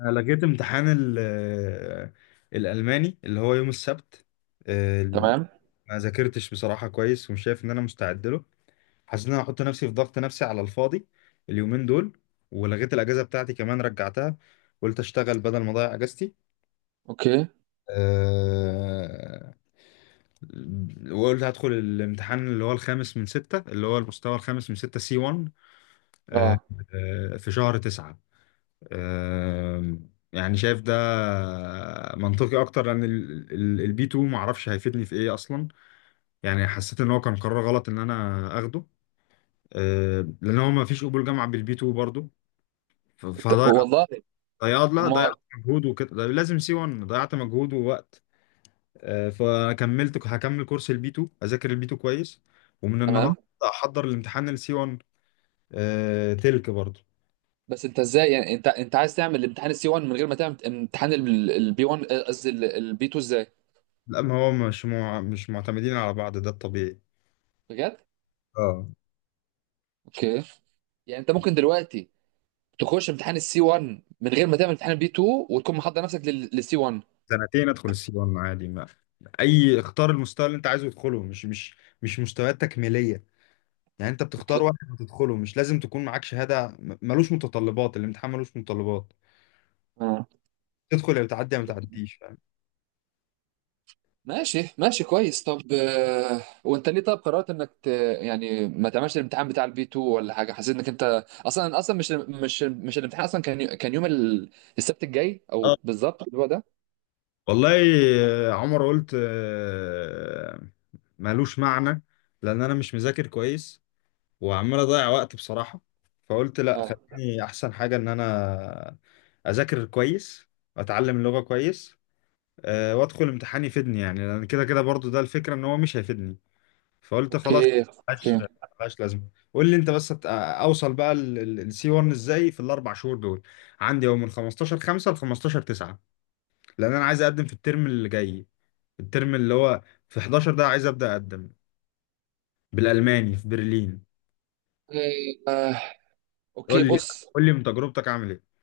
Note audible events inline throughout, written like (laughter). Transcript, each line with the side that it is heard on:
left: أنا لقيت امتحان الألماني اللي هو يوم السبت. آه،
right: تمام.
left: ما ذاكرتش بصراحة كويس، ومش شايف إن أنا مستعد له. حسيت إن أنا هحط نفسي في ضغط نفسي على الفاضي اليومين دول. ولغيت الأجازة بتاعتي كمان رجعتها. قلت أشتغل بدل ما أضيع أجازتي.
right: اوكي.
left: آه، وقلت هدخل الامتحان اللي هو الخامس من ستة، اللي هو المستوى الخامس من ستة، سي 1،
right: اه
left: في شهر تسعة. يعني شايف ده منطقي اكتر، لان البي 2 ما اعرفش هيفيدني في ايه اصلا. يعني حسيت ان هو كان قرار غلط ان انا اخده. لان هو ما فيش قبول جامعه بالبي 2 برضو. فضيع،
right: والله.
left: ضيعت، لا، ضيعت
right: امال؟
left: مجهود وكده، ده لازم سي 1، ضيعت مجهود ووقت. فكملت، هكمل كورس البي 2، اذاكر البي 2 كويس. ومن النهارده
right: تمام.
left: احضر الامتحان السي 1 تلك برضو.
right: بس انت ازاي، يعني انت عايز تعمل الامتحان السي 1 من غير ما تعمل امتحان البي 1، قصدي البي 2، ازاي؟
left: لا، ما هو مش معتمدين على بعض، ده الطبيعي.
right: بجد؟
left: اه،
right: اوكي. يعني انت ممكن دلوقتي تخش امتحان السي 1 من غير ما تعمل امتحان البي 2 وتكون محضر نفسك للسي 1؟
left: سنتين ادخل السي 1 عادي، ما اي، اختار المستوى اللي انت عايزه تدخله، مش مستويات تكميليه. يعني انت
right: اوكي.
left: بتختار واحد هتدخله، مش لازم تكون معاك شهاده، ملوش متطلبات، الامتحان ملوش متطلبات.
right: اه.
left: تدخل يا بتعدي، يا ما تعديش، فاهم.
right: ماشي ماشي، كويس. طب وانت ليه، طب، قررت يعني ما تعملش الامتحان بتاع البي 2 ولا حاجه؟ حسيت انك انت اصلا اصلا مش الامتحان؟ اصلا كان كان يوم السبت الجاي،
left: اه،
right: او بالظبط اللي هو ده.
left: والله. عمر، قلت ملوش معنى، لان انا مش مذاكر كويس وعمال اضيع وقت بصراحه. فقلت لا،
right: اه.
left: خليني احسن حاجه ان انا اذاكر كويس، واتعلم اللغه كويس. وادخل امتحان يفيدني. يعني لان كده كده برضو ده الفكره، ان هو مش هيفيدني. فقلت خلاص،
right: اوكي
left: ملهاش
right: اوكي.
left: ملهاش لازمه. قول لي انت بس، اوصل بقى السي 1 ازاي في الاربع شهور دول. عندي يوم من 15 5 ل 15 9، لان انا عايز اقدم في الترم اللي جاي، الترم اللي هو في 11، ده عايز ابدا اقدم بالالماني في برلين.
right: آه،
left: قول
right: اوكي.
left: لي،
right: بص،
left: قول لي من تجربتك عامل ايه.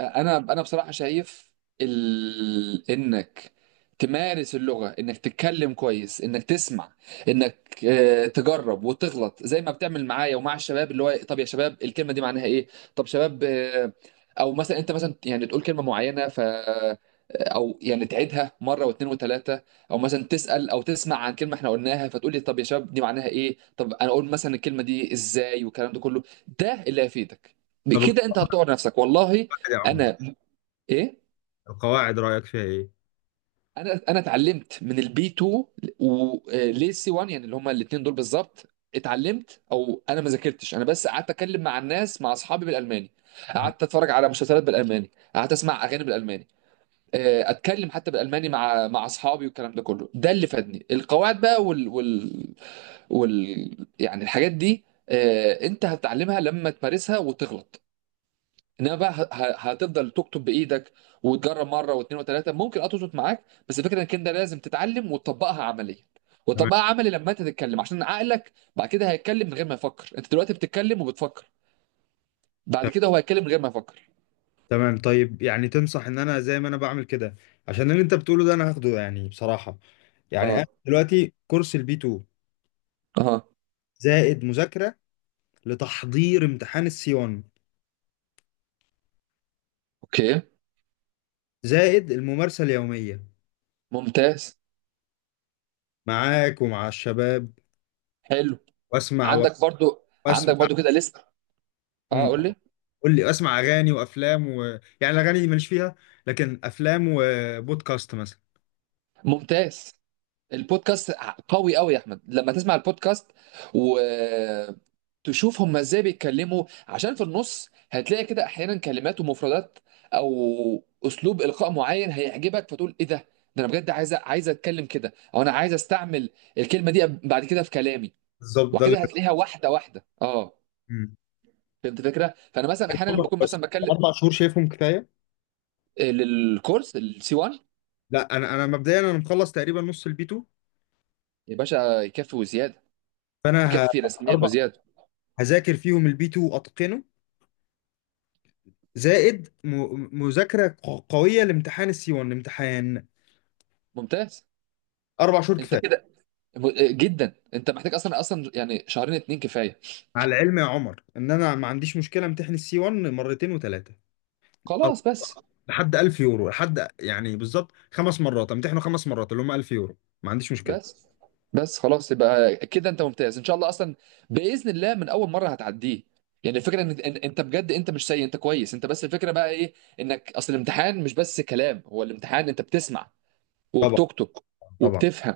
right: انا بصراحه شايف انك تمارس اللغه، انك تتكلم كويس، انك تسمع، انك تجرب وتغلط زي ما بتعمل معايا ومع الشباب، اللي هو طب يا شباب، الكلمه دي معناها ايه؟ طب شباب، او مثلا انت مثلا يعني تقول كلمه معينه ف آه، او يعني تعيدها مره واثنين وثلاثه، او مثلا تسال او تسمع عن كلمه احنا قلناها، فتقول لي طب يا شباب، دي معناها ايه؟ طب انا اقول مثلا الكلمه دي ازاي؟ والكلام ده كله، ده اللي هيفيدك.
left: طب
right: بكده انت هتطور نفسك، والله.
left: القواعد يا عمر،
right: انا ايه؟
left: القواعد رايك فيها ايه؟
right: انا اتعلمت من البي 2 وليه سي 1، يعني اللي هما الاثنين دول بالظبط. اتعلمت، او انا ما ذاكرتش، انا بس قعدت اتكلم مع الناس، مع اصحابي، بالالماني.
left: آه،
right: قعدت اتفرج على مسلسلات بالالماني، قعدت اسمع اغاني بالالماني، اتكلم حتى بالالماني مع اصحابي، والكلام ده كله، ده اللي فادني. القواعد بقى، وال يعني الحاجات دي، انت هتتعلمها لما تمارسها وتغلط. انما بقى هتفضل تكتب بايدك وتجرب مره واثنين وثلاثه، ممكن تظبط معاك، بس الفكره انك انت لازم تتعلم وتطبقها عمليا،
left: تمام،
right: وتطبقها عملي لما انت تتكلم، عشان عقلك بعد كده هيتكلم من غير ما يفكر. انت دلوقتي بتتكلم وبتفكر، بعد كده هو هيتكلم من غير ما يفكر.
left: تمام. طيب، يعني تنصح ان انا زي ما انا بعمل كده، عشان اللي انت بتقوله ده انا هاخده يعني بصراحة. يعني انا
right: اه.
left: دلوقتي كورس البي 2،
right: اه.
left: زائد مذاكرة لتحضير امتحان السي 1،
right: اوكي.
left: زائد الممارسة اليومية
right: ممتاز.
left: معاك ومع الشباب،
right: حلو.
left: واسمع و-
right: عندك برضو عندك
left: واسمع.
right: برضو كده لسه. اه،
left: مم.
right: قول لي.
left: قول لي، اسمع اغاني وافلام و... يعني الاغاني دي ماليش فيها، لكن افلام وبودكاست مثلا.
right: ممتاز. البودكاست قوي قوي يا احمد، لما تسمع البودكاست و تشوف هم ازاي بيتكلموا، عشان في النص هتلاقي كده احيانا كلمات ومفردات، او اسلوب القاء معين هيعجبك، فتقول ايه ده؟ ده انا بجد عايز، اتكلم كده، او انا عايز استعمل الكلمه دي بعد كده في كلامي.
left: بالظبط ده اللي.
right: وكده هتلاقيها بالظبط، واحده واحده. اه
left: مم.
right: فهمت الفكره. فانا مثلا احيانا بكون مثلا بتكلم،
left: اربع شهور شايفهم كفايه.
right: للكورس السي 1.
left: لا، انا مبدئيا انا مخلص تقريبا نص البي 2.
right: يا باشا، يكفي وزياده،
left: فانا ه...
right: يكفي رسمين
left: اربع،
right: وزياده.
left: هذاكر فيهم البي 2 واتقنه، زائد مذاكره قويه لامتحان السي 1، امتحان.
right: ممتاز.
left: 4 شهور
right: انت
left: كفايه.
right: كده جدا، انت محتاج اصلا اصلا، يعني شهرين اتنين كفايه.
left: مع العلم يا عمر ان انا ما عنديش مشكله امتحن السي 1 مرتين وثلاثه،
right: خلاص.
left: لحد 1000 يورو، لحد يعني بالظبط 5 مرات، امتحنه 5 مرات اللي هم 1000 يورو، ما عنديش مشكله.
right: بس بس خلاص، يبقى كده انت ممتاز ان شاء الله، اصلا باذن الله من اول مره هتعديه. يعني الفكره ان انت بجد انت مش سيء، انت كويس، انت بس الفكره بقى ايه؟ انك اصل الامتحان مش بس كلام، هو الامتحان انت بتسمع
left: طبعا،
right: وبتقطق
left: طبعا،
right: وبتفهم.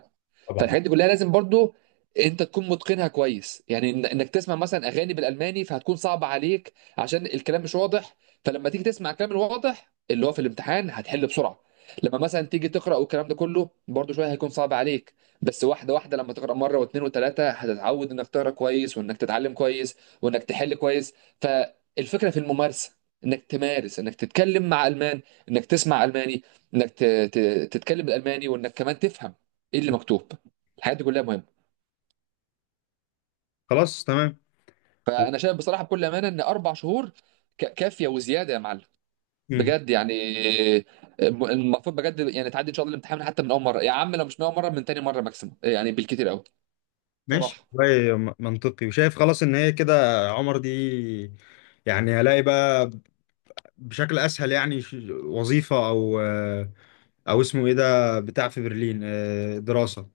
left: طبعا.
right: فالحاجات دي كلها لازم برضو انت تكون متقنها كويس، يعني انك تسمع مثلا اغاني بالالماني فهتكون صعبه عليك، عشان الكلام مش واضح. فلما تيجي تسمع الكلام الواضح اللي هو في الامتحان هتحل بسرعه. لما مثلا تيجي تقرا والكلام ده كله برضو شويه هيكون صعب عليك، بس واحده واحده، لما تقرا مره واثنين وثلاثه هتتعود انك تقرا كويس، وانك تتعلم كويس، وانك تحل كويس. فالفكره في الممارسه، انك تمارس، انك تتكلم مع المان، انك تسمع الماني، انك تتكلم الالماني، وانك كمان تفهم ايه اللي مكتوب. الحاجات دي كلها مهمه.
left: خلاص تمام، و...
right: فانا شايف بصراحه بكل امانه ان 4 شهور كافيه وزياده يا معلم.
left: مم.
right: بجد يعني المفروض بجد يعني تعدي ان شاء الله الامتحان حتى من اول مره يا عم، لو مش من اول مره، من تاني مره ماكسيموم، يعني بالكتير قوي.
left: ماشي
right: صراحه.
left: والله، منطقي، وشايف خلاص ان هي كده يا عمر دي. يعني هلاقي بقى بشكل اسهل، يعني وظيفه، او اسمه ايه ده، بتاع في برلين، دراسه.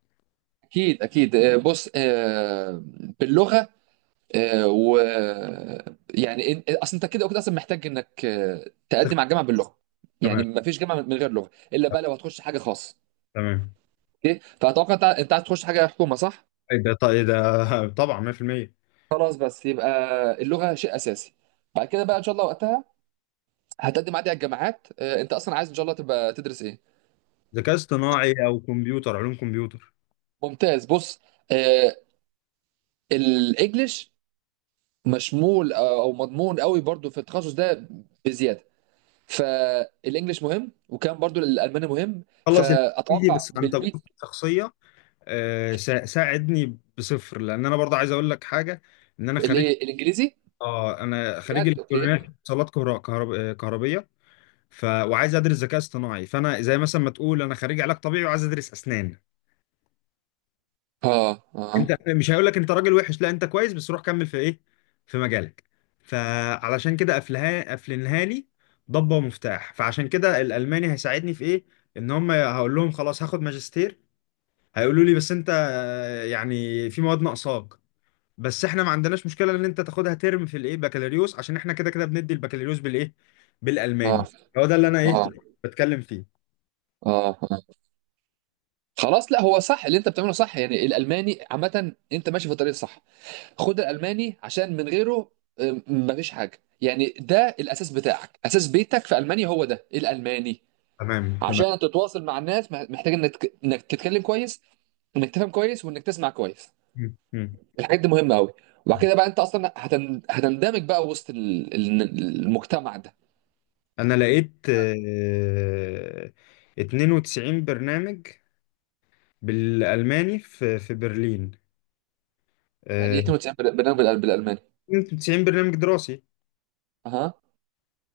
right: اكيد اكيد. بص، باللغه، و يعني اصل انت كده وكده اصلا محتاج انك تقدم على الجامعه باللغه، يعني
left: تمام،
right: ما فيش جامعه من غير لغه، الا بقى لو هتخش حاجه خاصه.
left: تمام.
right: اوكي، فاتوقع انت عايز تخش حاجه حكومه، صح؟
left: ايه ده؟ طيب إيه ده؟ (laughs) طبعا 100%.
right: خلاص، بس يبقى اللغه شيء اساسي. بعد كده بقى ان شاء الله وقتها هتقدم عادي على الجامعات، انت اصلا عايز ان شاء الله تبقى تدرس ايه؟
left: ذكاء اصطناعي او كمبيوتر، علوم كمبيور.
right: ممتاز. بص، آه، الانجليش مشمول، او مضمون قوي برضو في التخصص ده، بزياده. فالانجليش مهم، وكان برضو الالماني مهم،
left: خلص الانجليزي
right: فاتوقع
left: بس عن تجربه
right: بالبيت.
left: شخصيه. ساعدني بصفر، لان انا برضه عايز اقول لك حاجه، ان انا خريج.
right: الايه، الانجليزي؟
left: اه، انا خريج
right: بجد؟
left: الكترونيات
right: اوكي.
left: اتصالات كهرباء كهربيه. وعايز ادرس ذكاء اصطناعي. فانا زي مثلا ما تقول انا خريج علاج طبيعي وعايز ادرس اسنان.
right: اه. اه.
left: انت مش هقول لك انت راجل وحش، لا انت كويس، بس روح كمل في ايه، في مجالك. فعلشان كده قفلنها لي ضبة ومفتاح. فعشان كده الالماني هيساعدني في ايه؟ ان هم هقول لهم خلاص هاخد ماجستير، هيقولوا لي بس انت يعني في مواد ناقصاك، بس احنا ما عندناش مشكله ان انت تاخدها ترم في الايه بكالوريوس، عشان احنا كده كده بندي البكالوريوس بالايه،
right: اه.
left: بالالماني. هو ده اللي انا ايه
right: اه.
left: بتكلم فيه.
right: اه. آه. خلاص، لا، هو صح اللي انت بتعمله، صح، يعني الالماني عامه انت ماشي في الطريق الصح. خد الالماني، عشان من غيره مفيش حاجه، يعني ده الاساس بتاعك، اساس بيتك في المانيا هو ده الالماني.
left: تمام، تمام.
right: عشان تتواصل مع الناس محتاج انك انك تتكلم كويس، وانك تفهم كويس، وانك تسمع كويس.
left: مم. مم.
right: الحاجات دي مهمه قوي. وبعد كده بقى انت اصلا هتندمج بقى وسط المجتمع ده.
left: انا لقيت 92 برنامج بالالماني في في برلين.
right: يعني ايه
left: آه،
right: 92 برنامج بالالماني؟
left: 92 برنامج دراسي
right: اها.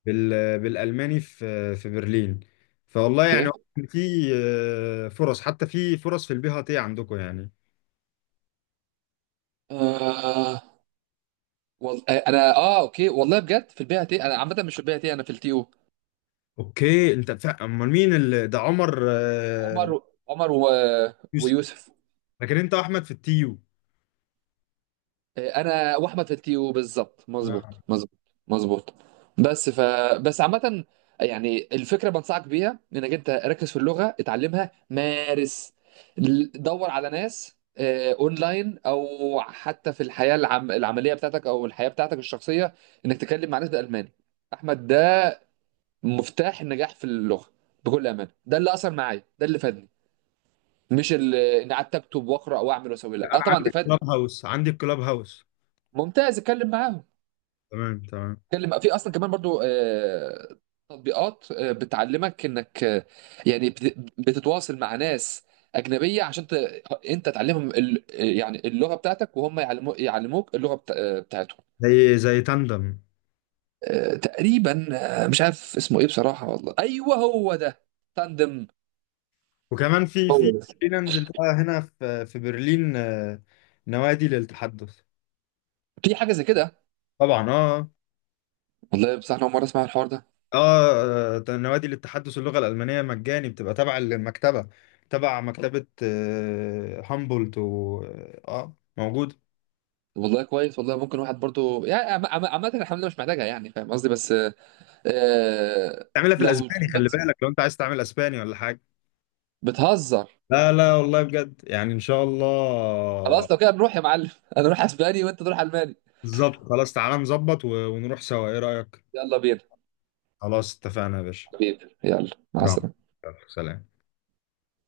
left: بالالماني في في برلين. فوالله يعني،
right: اوكي.
left: في فرص، حتى في فرص في البي تي عندكم يعني.
right: آه. والله انا اوكي. والله بجد في البي تي، انا عامه مش في البي تي، انا في التي او.
left: اوكي، انت امال مين اللي ده، عمر
right: عمر. عمر و...
left: يوسف.
right: ويوسف.
left: لكن انت احمد في التيو.
right: انا واحمد في التي او، بالظبط،
left: آه.
right: مظبوط مظبوط مظبوط. بس ف بس عامه، يعني الفكره بنصحك بيها انك انت ركز في اللغه، اتعلمها، مارس، دور على ناس اونلاين، او حتى في الحياه العمليه بتاعتك او الحياه بتاعتك الشخصيه، انك تتكلم مع ناس بالالماني. احمد، مفتاح النجاح في اللغه بكل امانه، ده اللي اثر معايا، ده اللي فادني، مش اللي اني قعدت اكتب واقرا واعمل واسوي، لا،
left: انا عندي
right: طبعا ده فادني.
left: كلاب هاوس، عندي كلاب هاوس.
right: ممتاز، اتكلم معاهم،
left: تمام، تمام.
right: اتكلم، في اصلا كمان برضو تطبيقات بتعلمك انك، يعني بتتواصل مع ناس اجنبيه عشان انت تعلمهم ال... آه، يعني اللغه بتاعتك، وهم يعلموك اللغه بتاعتهم.
left: زي تاندم.
right: تقريبا. مش عارف اسمه ايه بصراحه، والله، ايوه، هو ده، تاندم.
left: وكمان في
right: هو
left: في
right: ده.
left: خلينا ننزل بقى هنا في في برلين، نوادي للتحدث.
right: في حاجه زي كده؟
left: طبعا، اه.
right: والله بصراحة أنا أول مرة أسمع الحوار ده.
left: اه، نوادي للتحدث اللغة الألمانية مجاني، بتبقى تبع المكتبة، تبع مكتبة هامبولت، و موجود.
right: والله كويس. والله ممكن واحد برضو، يعني عامة الحملة مش محتاجها، يعني فاهم قصدي؟ بس آه...
left: تعملها في
right: لو
left: الأسباني، خلي بالك لو أنت عايز تعمل أسباني ولا حاجة.
right: بتهزر،
left: لا لا، والله بجد يعني إن شاء الله.
right: خلاص لو كده نروح يا معلم (laughs) أنا أروح أسباني وأنت تروح ألماني.
left: بالظبط، خلاص تعالى نظبط ونروح سوا، إيه رأيك؟
right: يلا بينا.
left: خلاص، اتفقنا يا باشا.
right: حبيبي، يلا، مع
left: نعم.
right: السلامة.
left: يلا، سلام.